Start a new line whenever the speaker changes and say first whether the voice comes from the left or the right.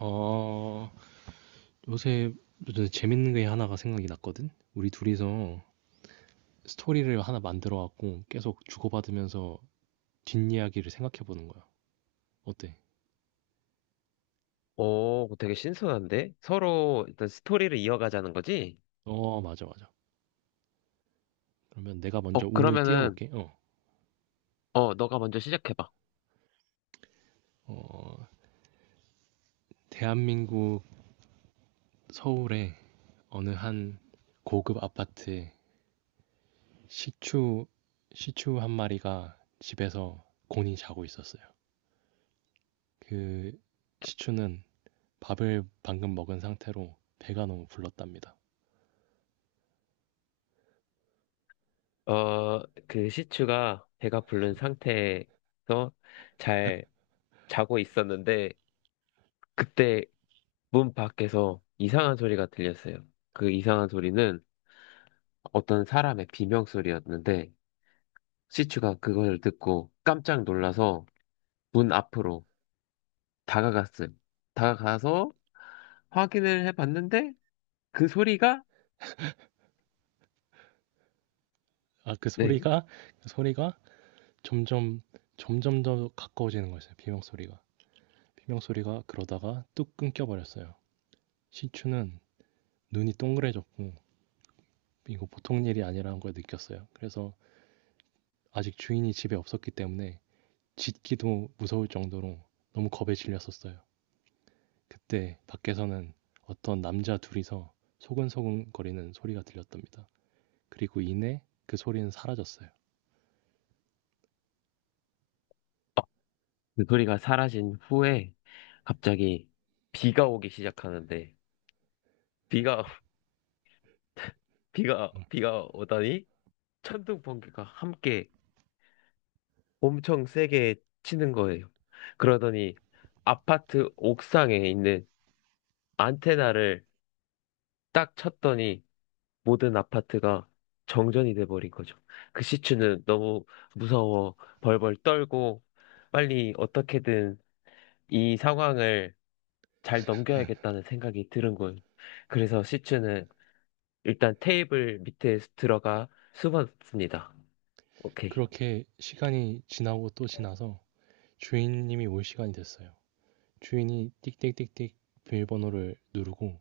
right: 어, 요새 요새 재밌는 게 하나가 생각이 났거든? 우리 둘이서 스토리를 하나 만들어 갖고 계속 주고받으면서 뒷이야기를 생각해 보는 거야. 어때?
left: 오, 되게 신선한데? 서로 일단 스토리를 이어가자는 거지?
right: 맞아, 맞아. 그러면 내가 먼저 운을
left: 그러면은,
right: 띄워볼게.
left: 너가 먼저 시작해봐.
right: 어, 대한민국 서울의 어느 한 고급 아파트에 시추, 시추 한 마리가 집에서 곤히 자고 있었어요. 그 시추는 밥을 방금 먹은 상태로 배가 너무 불렀답니다.
left: 어, 그 시추가 배가 부른 상태에서 잘 자고 있었는데, 그때 문 밖에서 이상한 소리가 들렸어요. 그 이상한 소리는 어떤 사람의 비명 소리였는데, 시추가 그걸 듣고 깜짝 놀라서 문 앞으로 다가갔어요. 다가가서 확인을 해봤는데, 그 소리가,
right: 아,
left: 네.
right: 그 소리가 점점, 점점 더 가까워지는 거였어요. 비명 소리가. 비명 소리가 그러다가 뚝 끊겨버렸어요. 신추는 눈이 동그래졌고, 이거 보통 일이 아니라는 걸 느꼈어요. 그래서 아직 주인이 집에 없었기 때문에 짖기도 무서울 정도로 너무 겁에 질렸었어요. 그때 밖에서는 어떤 남자 둘이서 소근소근거리는 소리가 들렸답니다. 그리고 이내 그 소리는 사라졌어요.
left: 그 소리가 사라진 후에 갑자기 비가 오기 시작하는데 비가 비가 오다니 천둥 번개가 함께 엄청 세게 치는 거예요. 그러더니 아파트 옥상에 있는 안테나를 딱 쳤더니 모든 아파트가 정전이 돼버린 거죠. 그 시추는 너무 무서워 벌벌 떨고 빨리 어떻게든 이 상황을 잘 넘겨야겠다는 생각이 들은 거예요. 그래서 시추는 일단 테이블 밑에 들어가 숨었습니다. 오케이.
right: 그렇게 시간이 지나고 또 지나서 주인님이 올 시간이 됐어요. 주인이 띡띡띡띡 비밀번호를 누르고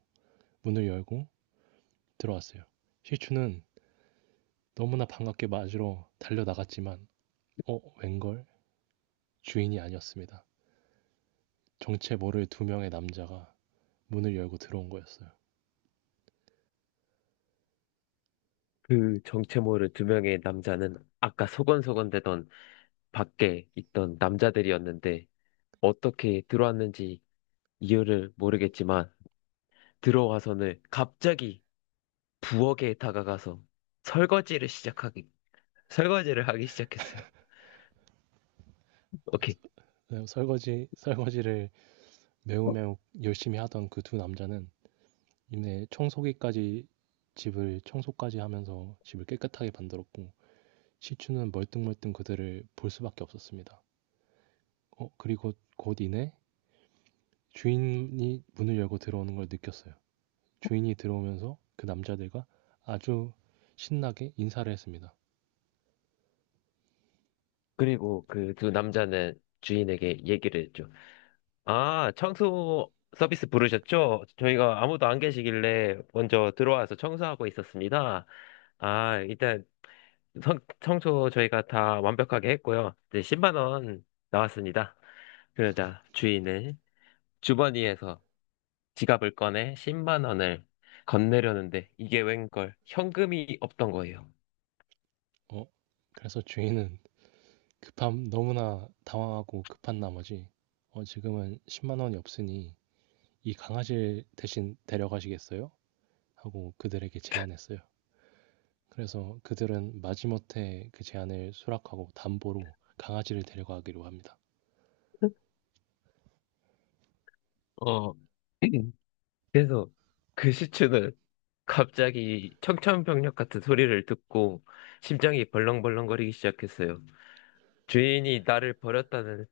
right: 문을 열고 들어왔어요. 시추는 너무나 반갑게 맞으러 달려나갔지만 웬걸 주인이 아니었습니다. 정체 모를 두 명의 남자가 문을 열고 들어온 거였어요.
left: 그 정체 모를 두 명의 남자는 아까 소곤소곤대던 밖에 있던 남자들이었는데 어떻게 들어왔는지 이유를 모르겠지만 들어와서는 갑자기 부엌에 다가가서 설거지를 시작하기, 설거지를 하기 시작했어요.
right: 아,
left: 오케이.
right: 네, 설거지를 매우 매우 열심히 하던 그 두 남자는 이내 청소기까지 집을 청소까지 하면서 집을 깨끗하게 만들었고 시추는 멀뚱멀뚱 그들을 볼 수밖에 없었습니다. 그리고 곧 이내 주인이 문을 열고 들어오는 걸 느꼈어요. 주인이 들어오면서 그 남자들과 아주 신나게 인사를 했습니다.
left: 그리고 그 두 남자는 주인에게 얘기를 했죠. 아, 청소 서비스 부르셨죠? 저희가 아무도 안 계시길래 먼저 들어와서 청소하고 있었습니다. 아, 일단 청소 저희가 다 완벽하게 했고요. 이제 10만 원 나왔습니다. 그러자 주인은 주머니에서 지갑을 꺼내 10만 원을 건네려는데 이게 웬걸 현금이 없던 거예요.
right: 어, 그래서 주인은 급함 너무나 당황하고 급한 나머지 지금은 10만 원이 없으니 이 강아지를 대신 데려가시겠어요? 하고 그들에게 제안했어요. 그래서 그들은 마지못해 그 제안을 수락하고 담보로 강아지를 데려가기로 합니다.
left: 어, 그래서 그 시추는 갑자기 청천벽력 같은 소리를 듣고 심장이 벌렁벌렁거리기 시작했어요. 주인이 나를 버렸다는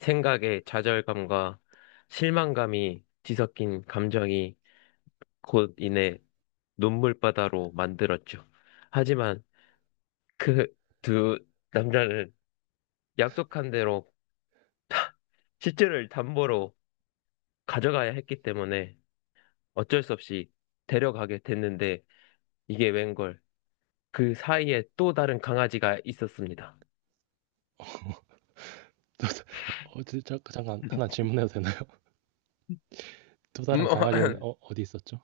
left: 생각에 좌절감과 실망감이 뒤섞인 감정이 곧 이내 눈물바다로 만들었죠. 하지만 그 두 남자는 약속한 대로 시체를 담보로 가져가야 했기 때문에 어쩔 수 없이 데려가게 됐는데 이게 웬걸 그 사이에 또 다른 강아지가 있었습니다.
right: 어, 잠깐 하나 질문해도 되나? 또
left: 음,
right: 다른 강아지는 어디 있었죠?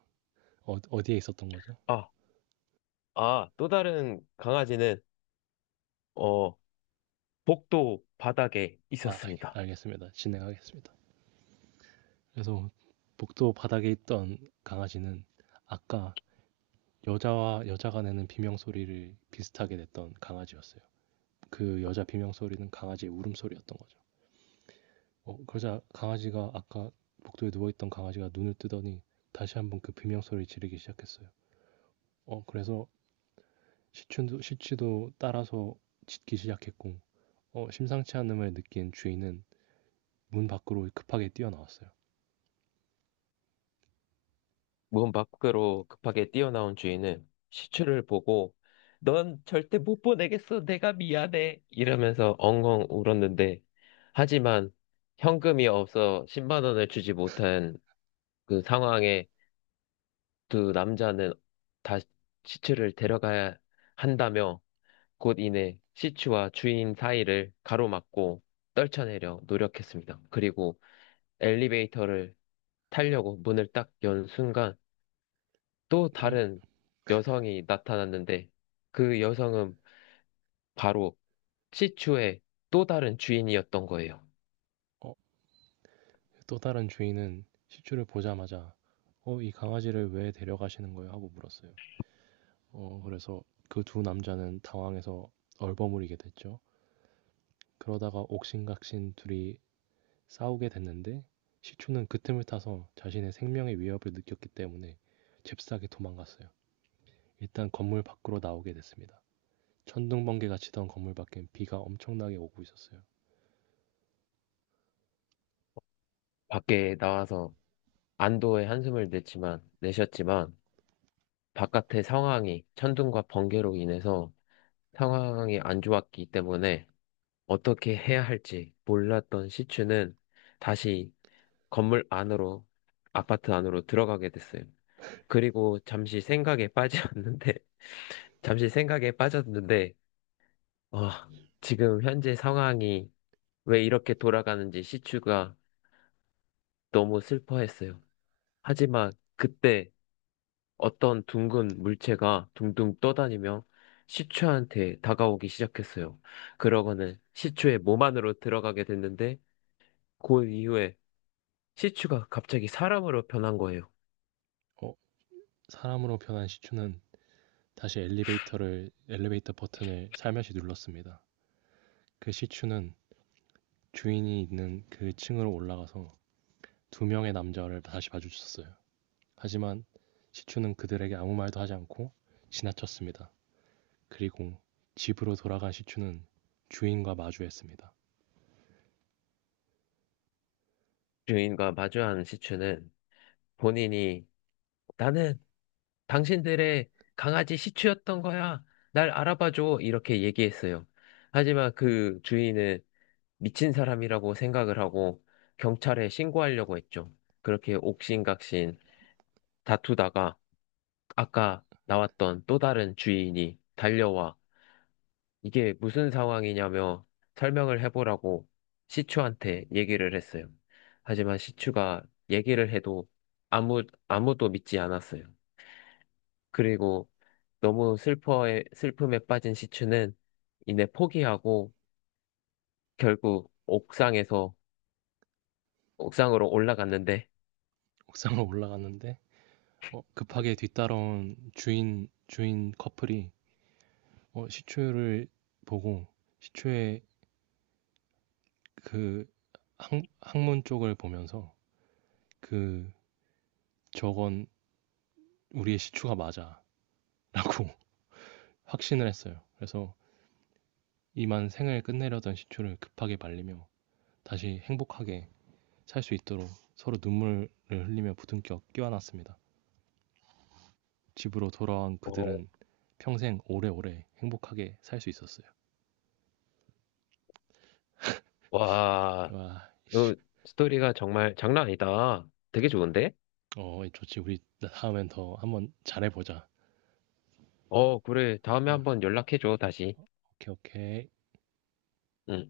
right: 어디에 있었던 거죠?
left: 아, 아, 또 다른 강아지는, 어, 복도 바닥에
right: 아,
left: 있었습니다.
right: 알겠, 습니다 진행하겠습니다. 그래서 복도 바닥에 있던 강아지는 아까 여자와 여자가 내는 비명 소리를 비슷하게 냈던 강아지였어요. 그 여자 비명 소리는 강아지의 울음소리였던 거죠. 그러자 강아지가 아까 복도에 누워있던 강아지가 눈을 뜨더니 다시 한번 그 비명 소리를 지르기 시작했어요. 그래서 시치도 따라서 짖기 시작했고, 심상치 않음을 느낀 주인은 문 밖으로 급하게 뛰어나왔어요.
left: 문 밖으로 급하게 뛰어나온 주인은 시추를 보고, 넌 절대 못 보내겠어. 내가 미안해. 이러면서 엉엉 울었는데, 하지만 현금이 없어 10만 원을 주지 못한 그 상황에 두 남자는 다 시추를 데려가야 한다며 곧 이내 시추와 주인 사이를 가로막고 떨쳐내려 노력했습니다. 그리고 엘리베이터를 타려고 문을 딱 연 순간 또
right: 그,
left: 다른 여성이 나타났는데 그 여성은 바로 시추의 또 다른 주인이었던 거예요.
right: 어, 또 다른 주인은 시추를 보자마자 이 강아지를 왜 데려가시는 거예요? 하고 물었어요. 그래서 그 두 남자는 당황해서 얼버무리게 됐죠. 그러다가 옥신각신 둘이 싸우게 됐는데 시추는 그 틈을 타서 자신의 생명의 위협을 느꼈기 때문에 잽싸게 도망갔어요. 일단 건물 밖으로 나오게 됐습니다. 천둥번개가 치던 건물 밖엔 비가 엄청나게 오고 있었어요.
left: 밖에 나와서 내셨지만 바깥의 상황이 천둥과 번개로 인해서 상황이 안 좋았기 때문에 어떻게 해야 할지 몰랐던 시추는 다시 건물 안으로, 아파트 안으로 들어가게 됐어요. 그리고 잠시 생각에 빠졌는데, 잠시 생각에 빠졌는데, 어, 지금 현재 상황이 왜 이렇게 돌아가는지 시추가 너무 슬퍼했어요. 하지만 그때 어떤 둥근 물체가 둥둥 떠다니며 시추한테 다가오기 시작했어요. 그러고는 시추의 몸 안으로 들어가게 됐는데, 그 이후에 시츄가 갑자기 사람으로 변한 거예요.
right: 어, 사람으로 변한 시추는 다시 엘리베이터 버튼을 살며시 눌렀습니다. 그 시추는 주인이 있는 그 층으로 올라가서 두 명의 남자를 다시 마주쳤어요. 하지만 시추는 그들에게 아무 말도 하지 않고 지나쳤습니다. 그리고 집으로 돌아간 시추는 주인과 마주했습니다.
left: 주인과 마주한 시츄는 본인이 나는 당신들의 강아지 시츄였던 거야. 날 알아봐줘. 이렇게 얘기했어요. 하지만 그 주인은 미친 사람이라고 생각을 하고 경찰에 신고하려고 했죠. 그렇게 옥신각신 다투다가 아까 나왔던 또 다른 주인이 달려와 이게 무슨 상황이냐며 설명을 해보라고 시추한테 얘기를 했어요. 하지만 시추가 얘기를 해도 아무, 아무도 믿지 않았어요. 그리고 너무 슬픔에 빠진 시추는 이내 포기하고 결국 옥상으로 올라갔는데,
right: 옥상을 올라갔는데 급하게 뒤따라온 주인 커플이 시추를 보고 시추의 그 항문 쪽을 보면서 그 저건 우리의 시추가 맞아. 라고 확신을 했어요. 그래서 이만 생을 끝내려던 시추를 급하게 말리며 다시 행복하게 살 수 있도록 서로 눈물을 흘리며 부둥켜 끼워놨습니다. 집으로 돌아온
left: 어,
right: 그들은 평생 오래오래 행복하게 살 수 있었어요.
left: 와,
right: 와,
left: 이 스토리가 정말 장난 아니다. 되게 좋은데?
right: 좋지. 우리 다음엔 더 한번 잘해보자.
left: 어, 그래. 다음에
right: 어,
left: 한번 연락해줘, 다시.
right: 오케이, 오케이.
left: 응.